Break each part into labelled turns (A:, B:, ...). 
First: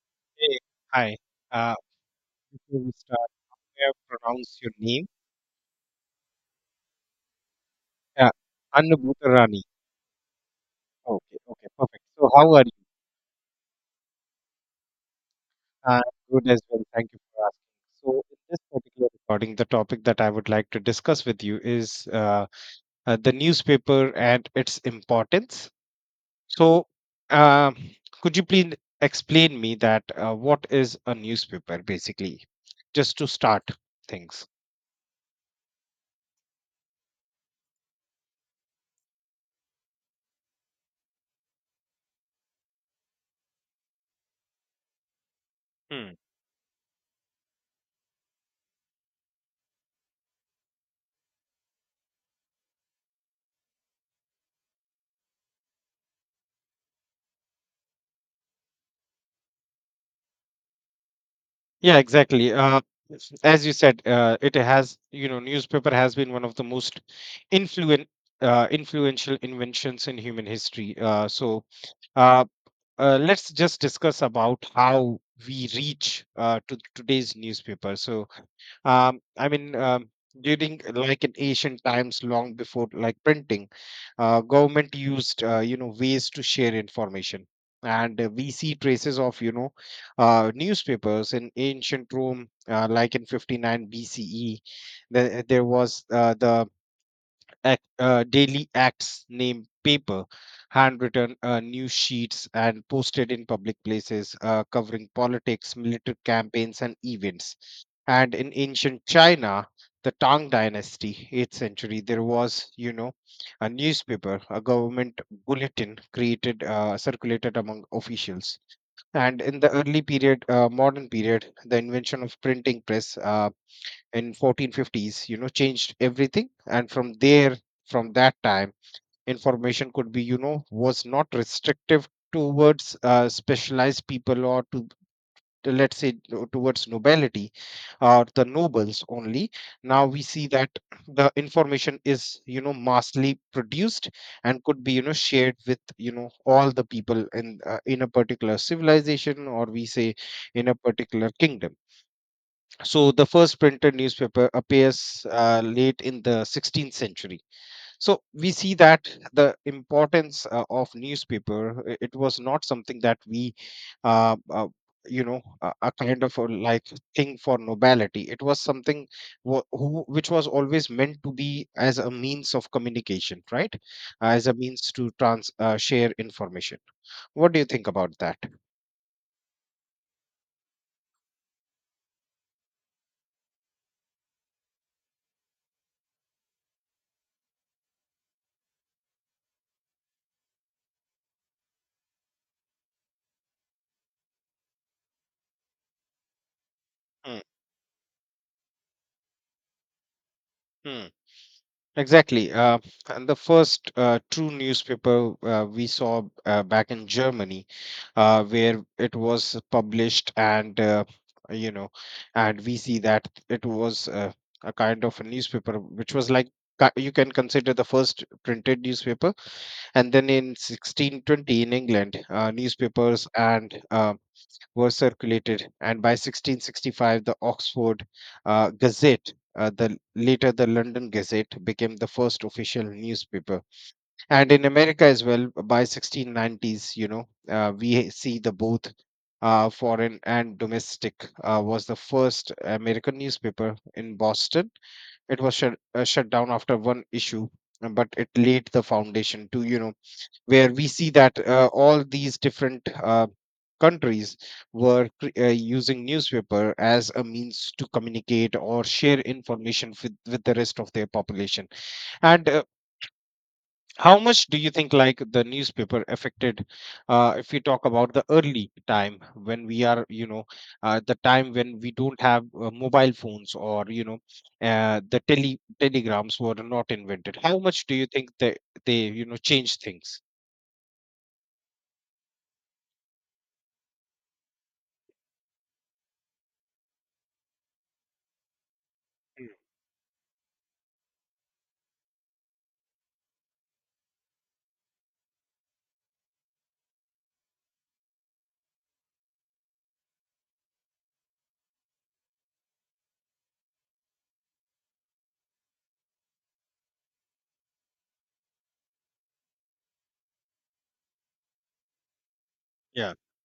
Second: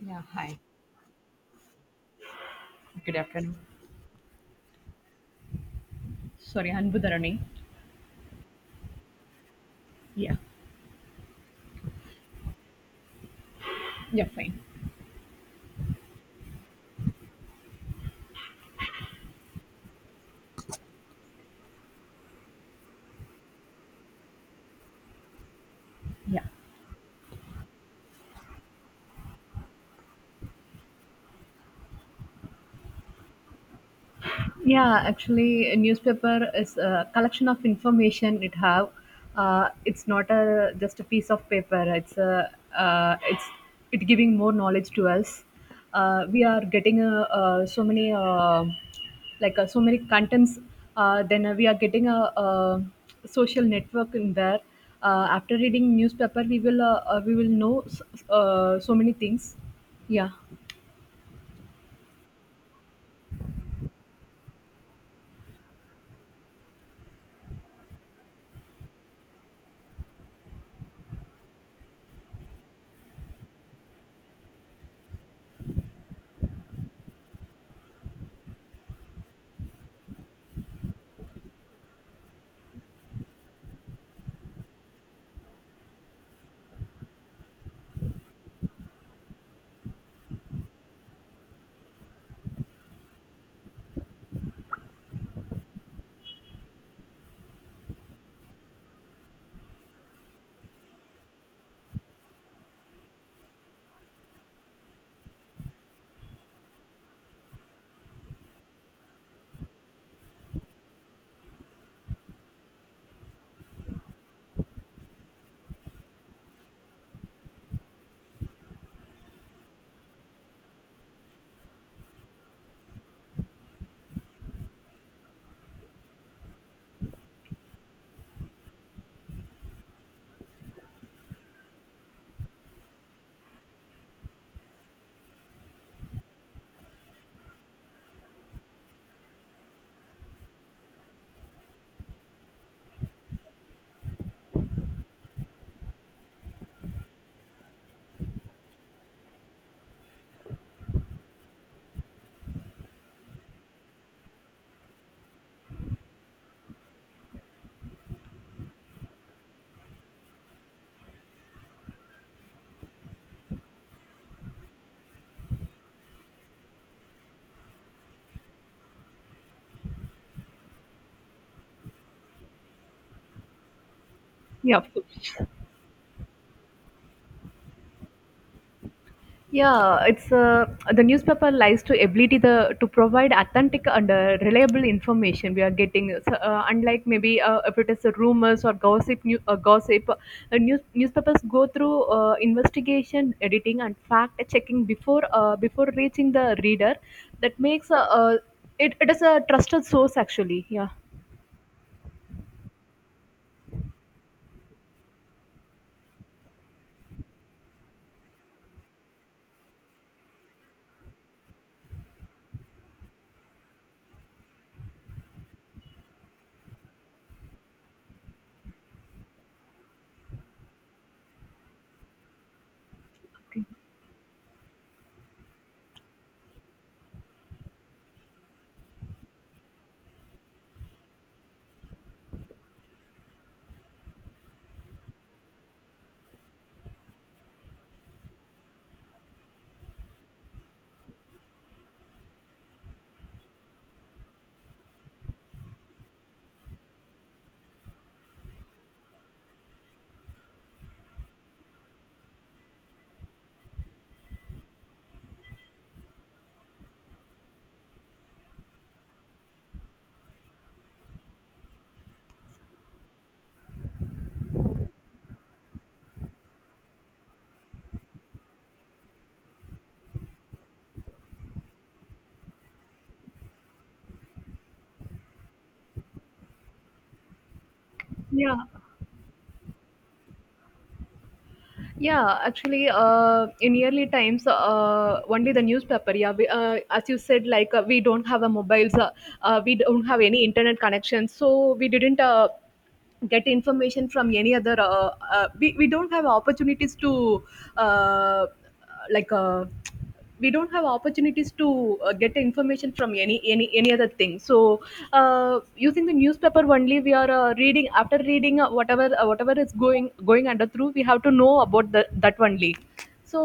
A: Yeah, hi.
B: Hey, hi. Uh, Before we
A: Good
B: start,
A: afternoon.
B: may I pronounce your name?
A: Sorry, Anbu Dharani.
B: Uh, Anubhutarani.
A: Yeah.
B: Okay, okay, perfect. So, how are you?
A: Yeah, fine.
B: I Good as well. Thank you for asking. So, in this particular recording, the topic that I would like to discuss with you is the newspaper and its importance.
A: Yeah.
B: So, uh, could you please explain me that what is a newspaper basically, just to start things?
A: Yeah, actually, a newspaper is a collection of information it have. It's not a just a piece of paper. It's it giving more knowledge to us. We are getting so many like so many contents. Then We are getting a, social network in there. After reading newspaper, we will know so many things. Yeah,
B: Yeah, exactly. As you said, it has newspaper has been one of the most influent influential inventions in human history. So uh, let's just discuss about how we reach to today's newspaper. So I mean, during like in ancient times, long before like printing, government used ways to share information, and we see traces of newspapers in ancient Rome, like in 59 BCE. There was daily acts name paper, handwritten news sheets, and posted in public places, covering politics, military campaigns, and events. And in ancient China, the Tang Dynasty, 8th century, there was a newspaper, a government bulletin created, circulated among officials. And in the early period modern period, the invention of printing press, in 1450s, changed everything. And from there, from that time information could be you know was not restrictive towards specialized people, or to, let's say, towards nobility, or the nobles only. Now we see that the information is massively produced, and could be shared with all the people in a particular civilization, or we say, in a particular kingdom. So the first printed newspaper appears late in the 16th century. So we see that the importance of newspaper, it was not something that we, uh, uh, you know, a kind of a, like, thing for nobility. It was something which was always meant to be as a means of communication, right? As a
A: yeah, of
B: means to
A: course.
B: trans share information. What do you think about that?
A: Yeah, it's the newspaper lies to ability the to provide authentic and reliable information we are getting. So, unlike maybe if it is a rumors or gossip, gossip, news, newspapers go through investigation, editing, and fact checking before reaching the reader. That makes it is a trusted source actually. Yeah.
B: Mm, Exactly. And the first true newspaper we saw back in Germany, where it was published, you know, and we see that it was a kind of a newspaper which was like, you can consider the first printed newspaper. And then in 1620 in England, newspapers
A: Okay.
B: and were circulated, and by 1665, the Oxford Gazette, the later the London Gazette, became the first official newspaper. And in America as well, by 1690s, we see the both foreign and domestic was the first American newspaper in Boston. It was shut down after one issue, but it laid the foundation to where we see that all these different countries were using newspaper as a means to communicate or share information with the rest of their population. And how much do you think like the newspaper affected, if we talk about the early time, when we are you know the time when we don't have mobile phones, or the telegrams were not invented. How much do you think
A: Yeah.
B: they change things?
A: Yeah, actually, in early times, only the newspaper. Yeah, we, as you said, like we don't have a mobiles,
B: Mm,
A: we don't have any internet connection, so we didn't. Get information from any other we don't have opportunities to uh, like we don't have opportunities to get information from any any other thing. So using the newspaper only we are reading after reading whatever whatever is going under through we have to know about the, that only.
B: yeah,
A: So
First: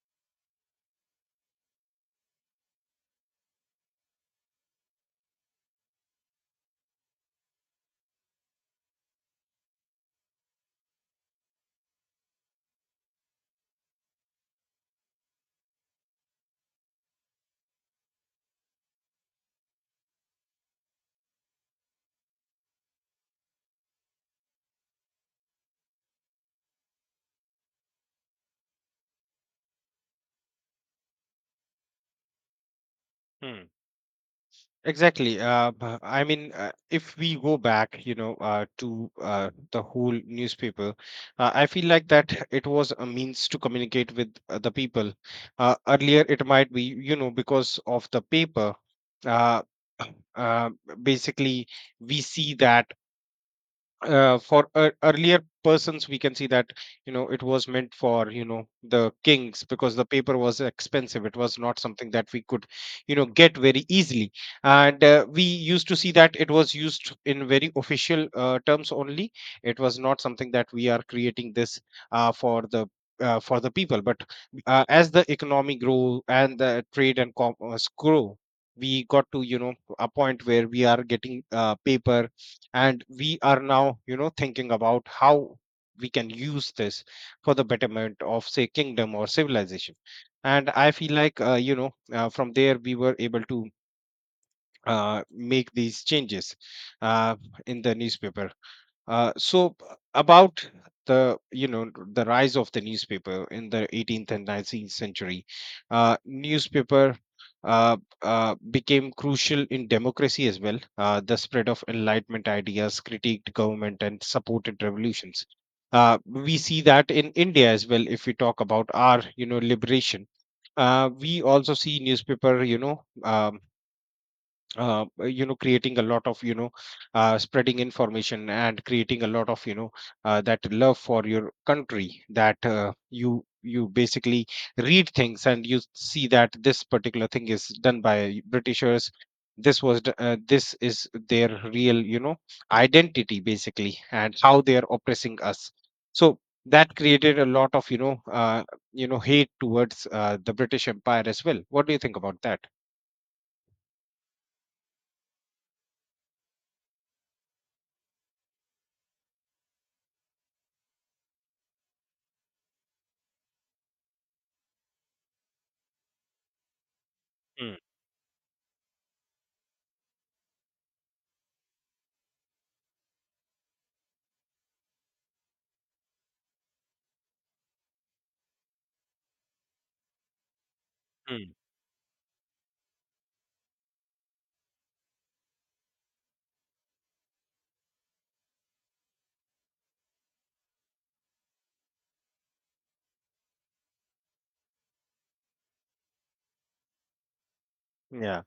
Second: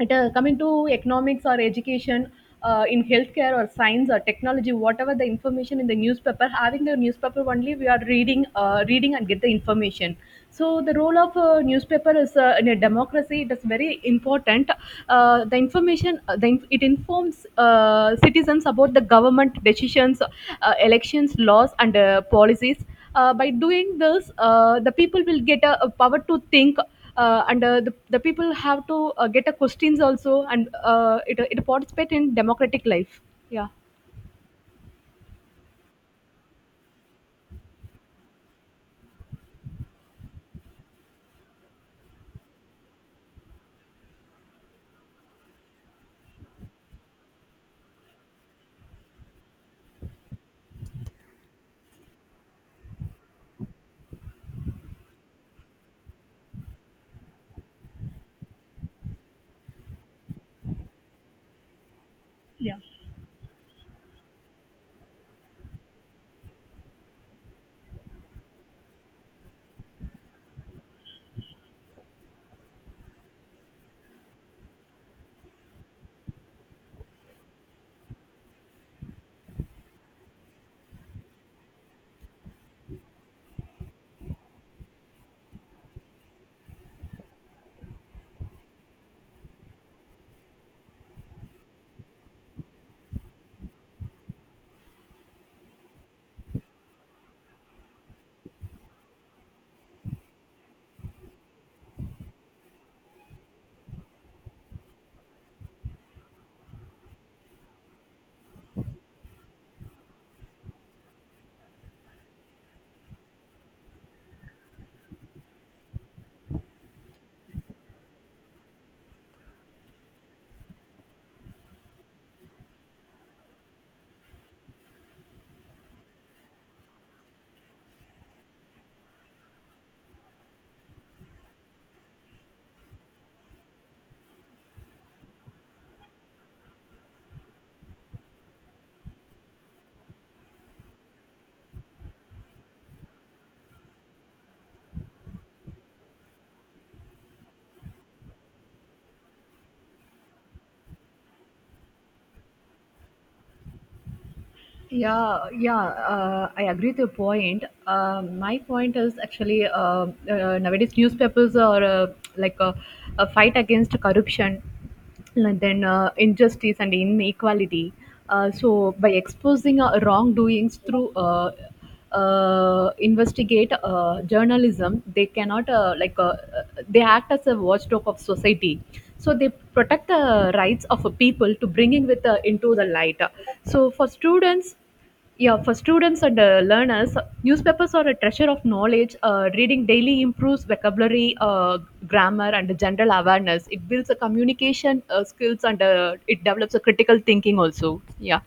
A: it, coming to economics or education in healthcare or science or technology, whatever the information in the newspaper having, the newspaper only we are reading reading and get the information. So the role of a newspaper is in a democracy. It is very important. The information, it informs citizens about the government decisions, elections, laws, and policies. By doing this, the people will get a power to think. And the people have to get a questions also, and it, it participate in democratic life. Yeah.
B: exactly. I mean, if we go back, you know, to the whole newspaper, I feel like that it was a means to communicate with the people. Earlier, it might be, because of the paper. Uh, uh, basically, we see that for earlier persons, we can see that it was meant for the kings, because the paper was expensive. It was not something that we could
A: Yeah.
B: get very easily. And we used to see that it was used in very official terms only. It was not something that we are creating this uh, for the for the people, but as the economy grow, and the trade and commerce grow, we got to a point where we are getting paper, and we are now thinking about how we can use this for the betterment of say kingdom or civilization. And I feel like from there we were able to make these changes uh, in the newspaper. So, about the you know the rise of the newspaper in the 18th and 19th century, newspaper uh, became crucial in democracy as well. The spread of Enlightenment ideas critiqued government and supported revolutions. We see that in India as well. If we talk about our liberation, we also see newspaper creating a lot of, spreading information, and creating a lot of, that love for your country, that you basically read things and you see that this particular thing is done by britishers. This is their real, identity, basically, and how they are oppressing us. So that created a lot of, hate towards the British Empire as well. What do you think about that?
A: Yeah, yeah, I agree with your point. My point is actually nowadays newspapers are like a fight against corruption, and then injustice and
B: Mm.
A: inequality. So by exposing wrongdoings through investigate journalism, they cannot like uh, they act as a watchdog of society, so they protect the rights of a
B: Mm.
A: people to bringing with into the light. So for students, yeah, for students and learners, newspapers are a treasure of knowledge. Reading daily improves vocabulary, grammar, and general awareness. It builds a communication skills, and it develops a critical thinking also. Yeah.
B: Yeah.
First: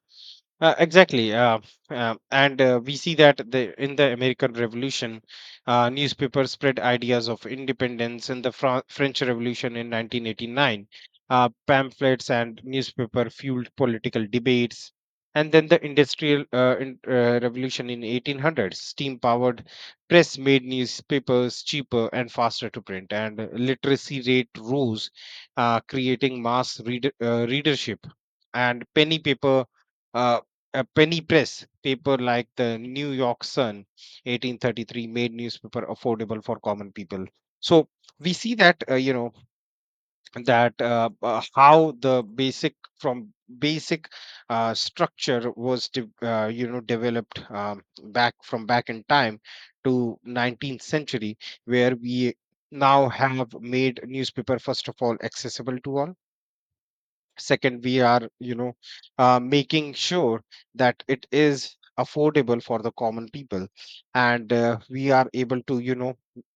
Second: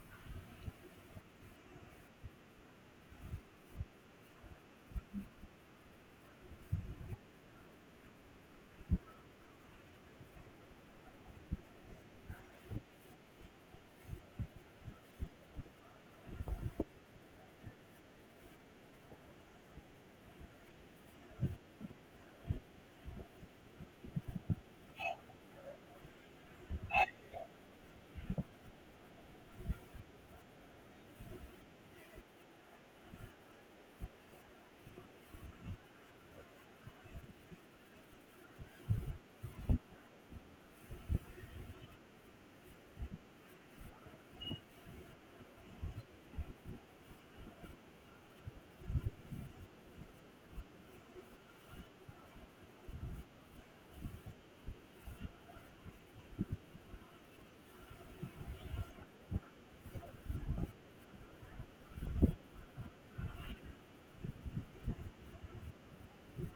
B: Exactly. And we see that, the in the American Revolution, newspapers spread ideas of independence. In the French Revolution in 1989, pamphlets and newspaper fueled political debates. And then the Industrial, Revolution in 1800s, steam-powered press made newspapers cheaper and faster to print, and literacy rate rose, creating mass readership. And penny paper. Uh, a penny press paper like the New York Sun 1833 made newspaper affordable for common people. So we see that you know that how the basic, from basic structure was developed, back, from back in time, to 19th century, where we now have made newspaper, first of all, accessible to all. Second, we are making sure that it is affordable for the common people, and we are able to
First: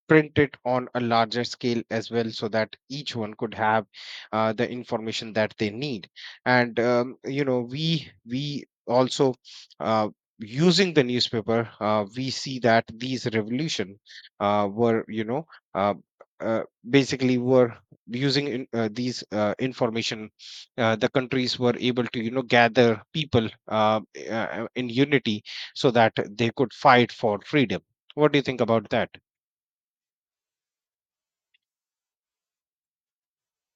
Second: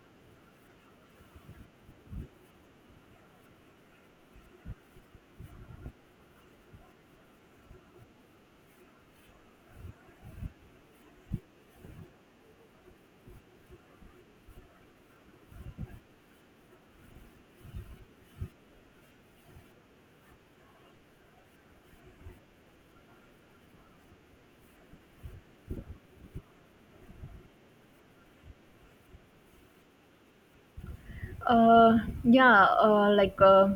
B: print it on a larger scale as well, so that each one could have the information that they need. And we also, uh, using the newspaper, we see that these revolution were, uh, uh, basically were using, these information, the countries were able to gather people in unity, so that they could fight for freedom. What do you think about that?
A: Uh, yeah, like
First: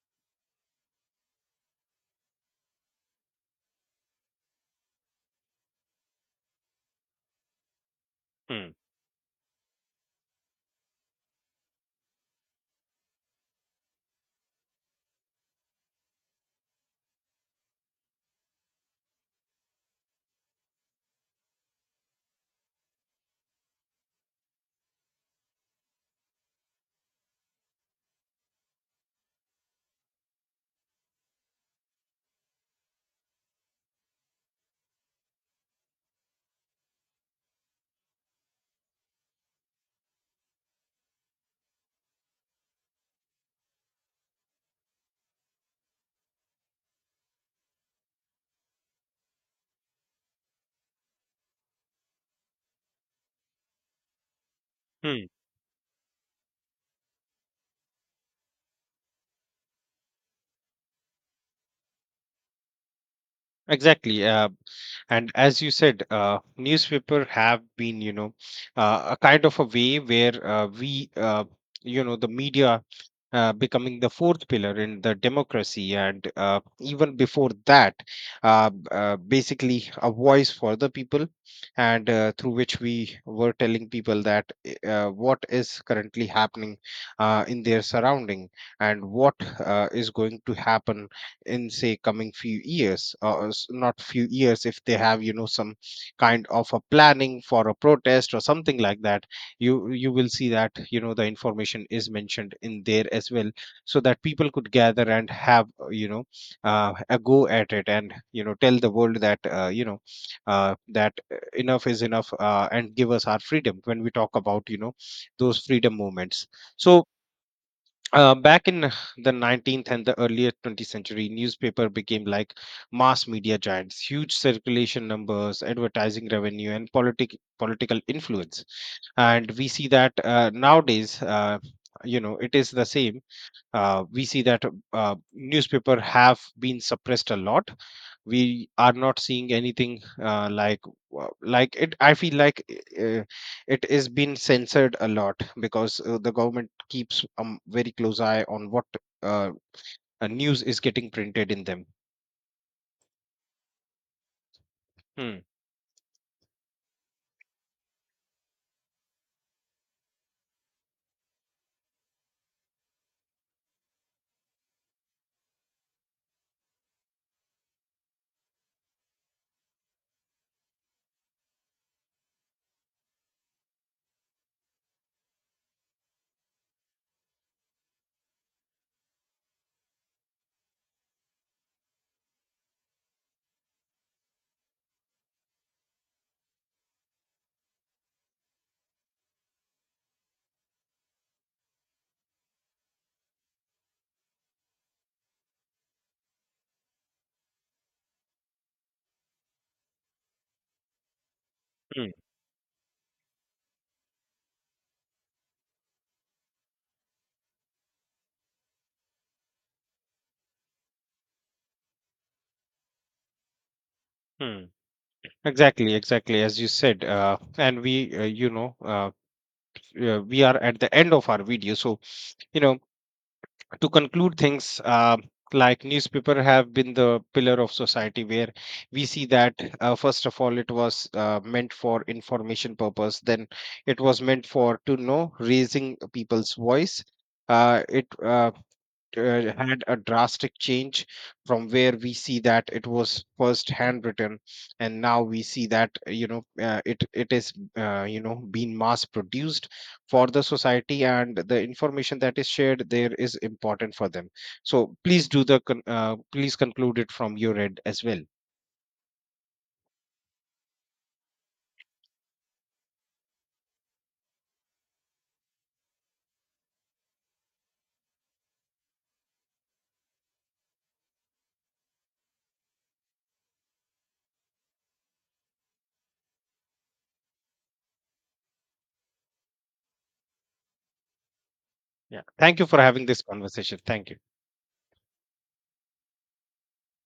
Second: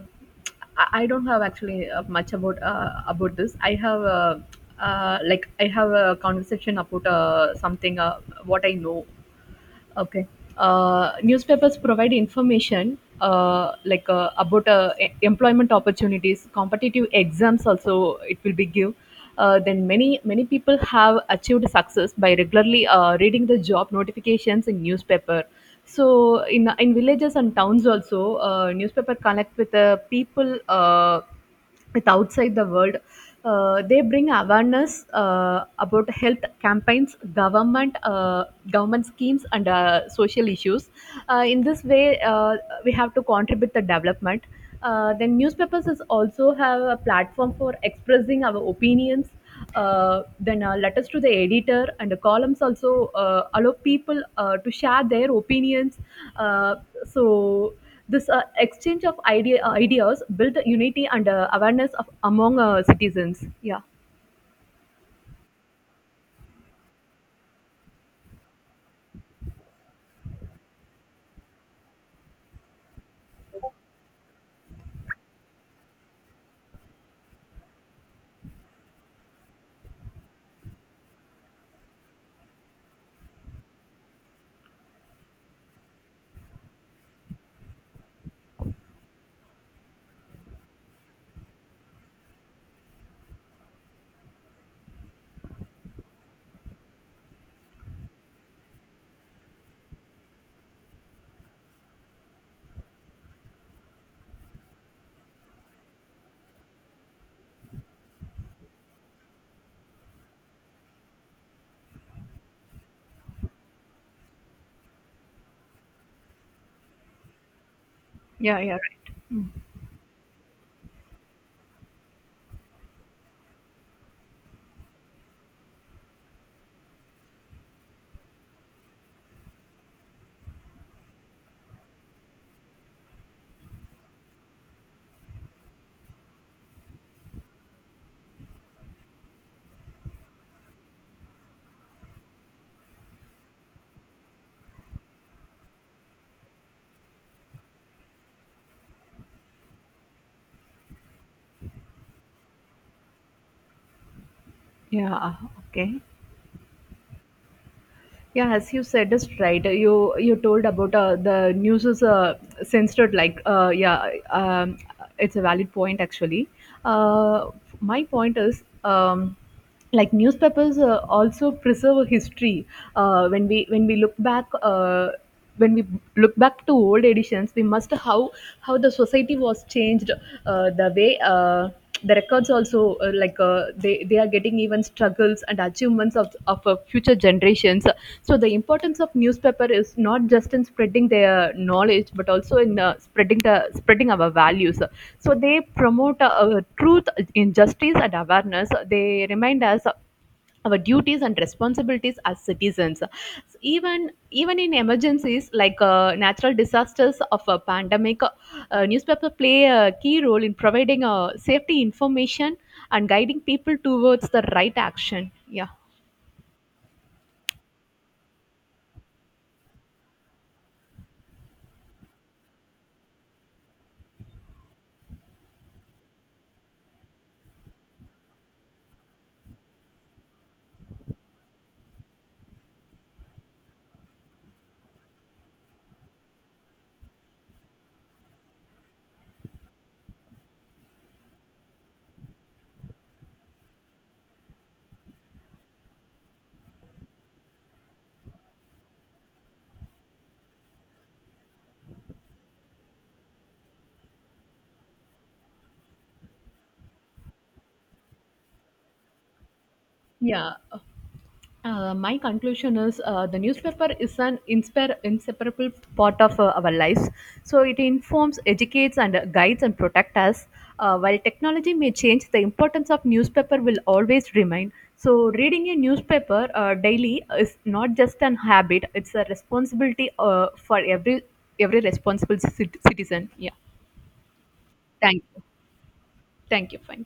A: I don't have actually much about this. I have like I have a conversation about something what
B: Hmm.
A: I know. Okay. Newspapers provide information like about employment opportunities, competitive exams. Also, it will be give. Then many people have achieved success by regularly reading the job notifications in newspaper. So in villages and towns also, newspaper connect with the people, with outside the world. They bring awareness about health campaigns, government schemes, and social issues. In this way, we have to contribute the development. Then newspapers is also have a platform for expressing our opinions, then letters to the editor and the columns also allow people to share
B: Hmm.
A: their opinions. Uh, so this exchange of ideas build unity and awareness of, among citizens. Yeah.
B: Exactly. And as you said, newspaper have been, a kind of a way where we you know the media becoming the fourth pillar in the democracy. And even before that, basically a voice for the people, and through which we were telling people that what is currently happening in their surrounding, and what is going to happen in, say, coming few years, or not few years, if they have, you know, some kind of a planning for a protest or something like that. You will see that the information is mentioned in there as well, so that people could gather and have a go at it, and tell the world that enough is enough, and give us our freedom, when we talk about those freedom movements. So
A: Yeah,
B: back
A: yeah,
B: in
A: right.
B: the 19th and the earlier 20th century, newspaper became like mass media giants, huge circulation numbers, advertising revenue, and political influence. And we see that nowadays, it is the same. We see that newspaper have been suppressed a lot. We are not seeing anything, like, it I feel like uh, it is been censored a lot, because the government keeps a, very close eye on what uh, news is getting printed in them.
A: Yeah.
B: Hmm.
A: Okay. Yeah, as you said, is right. You told about the news is censored. Like, yeah, it's a valid point actually. Uh, my point is, like newspapers also preserve history. When we look back. When we look back to old editions, we must how the society was changed, uh, the way uh, the records also like they are getting even struggles and achievements of future generations. So the importance of newspaper is not just in spreading their knowledge, but also in spreading our values. So they promote truth, injustice, and awareness. They remind us our duties and
B: Hmm.
A: responsibilities as citizens. Even in emergencies like natural disasters of a pandemic, newspaper play a key role in providing safety information and guiding people towards the
B: Hmm.
A: right action. Yeah.
B: Exactly, exactly, as you said, and we you know we are at the end of our video, so you know to conclude things. Like, newspaper have been the pillar of society, where we see that first of all, it was meant for information purpose. Then it was meant for to know raising people's voice. It had a drastic change, from where we see that it was first handwritten, and now we see that it is being mass produced for the society, and the information that is shared there is important for them. So please please conclude it from your end as well.
A: Yeah. My conclusion is the newspaper is an inseparable part of our lives. So it informs, educates, and guides and protects us. While technology may change, the importance of newspaper will always remain. So reading a newspaper daily is not just an habit; it's a responsibility for every
B: Yeah,
A: responsible
B: thank you for having this
A: citizen. Yeah.
B: conversation. Thank you.
A: Thank you. Thank you. Fine.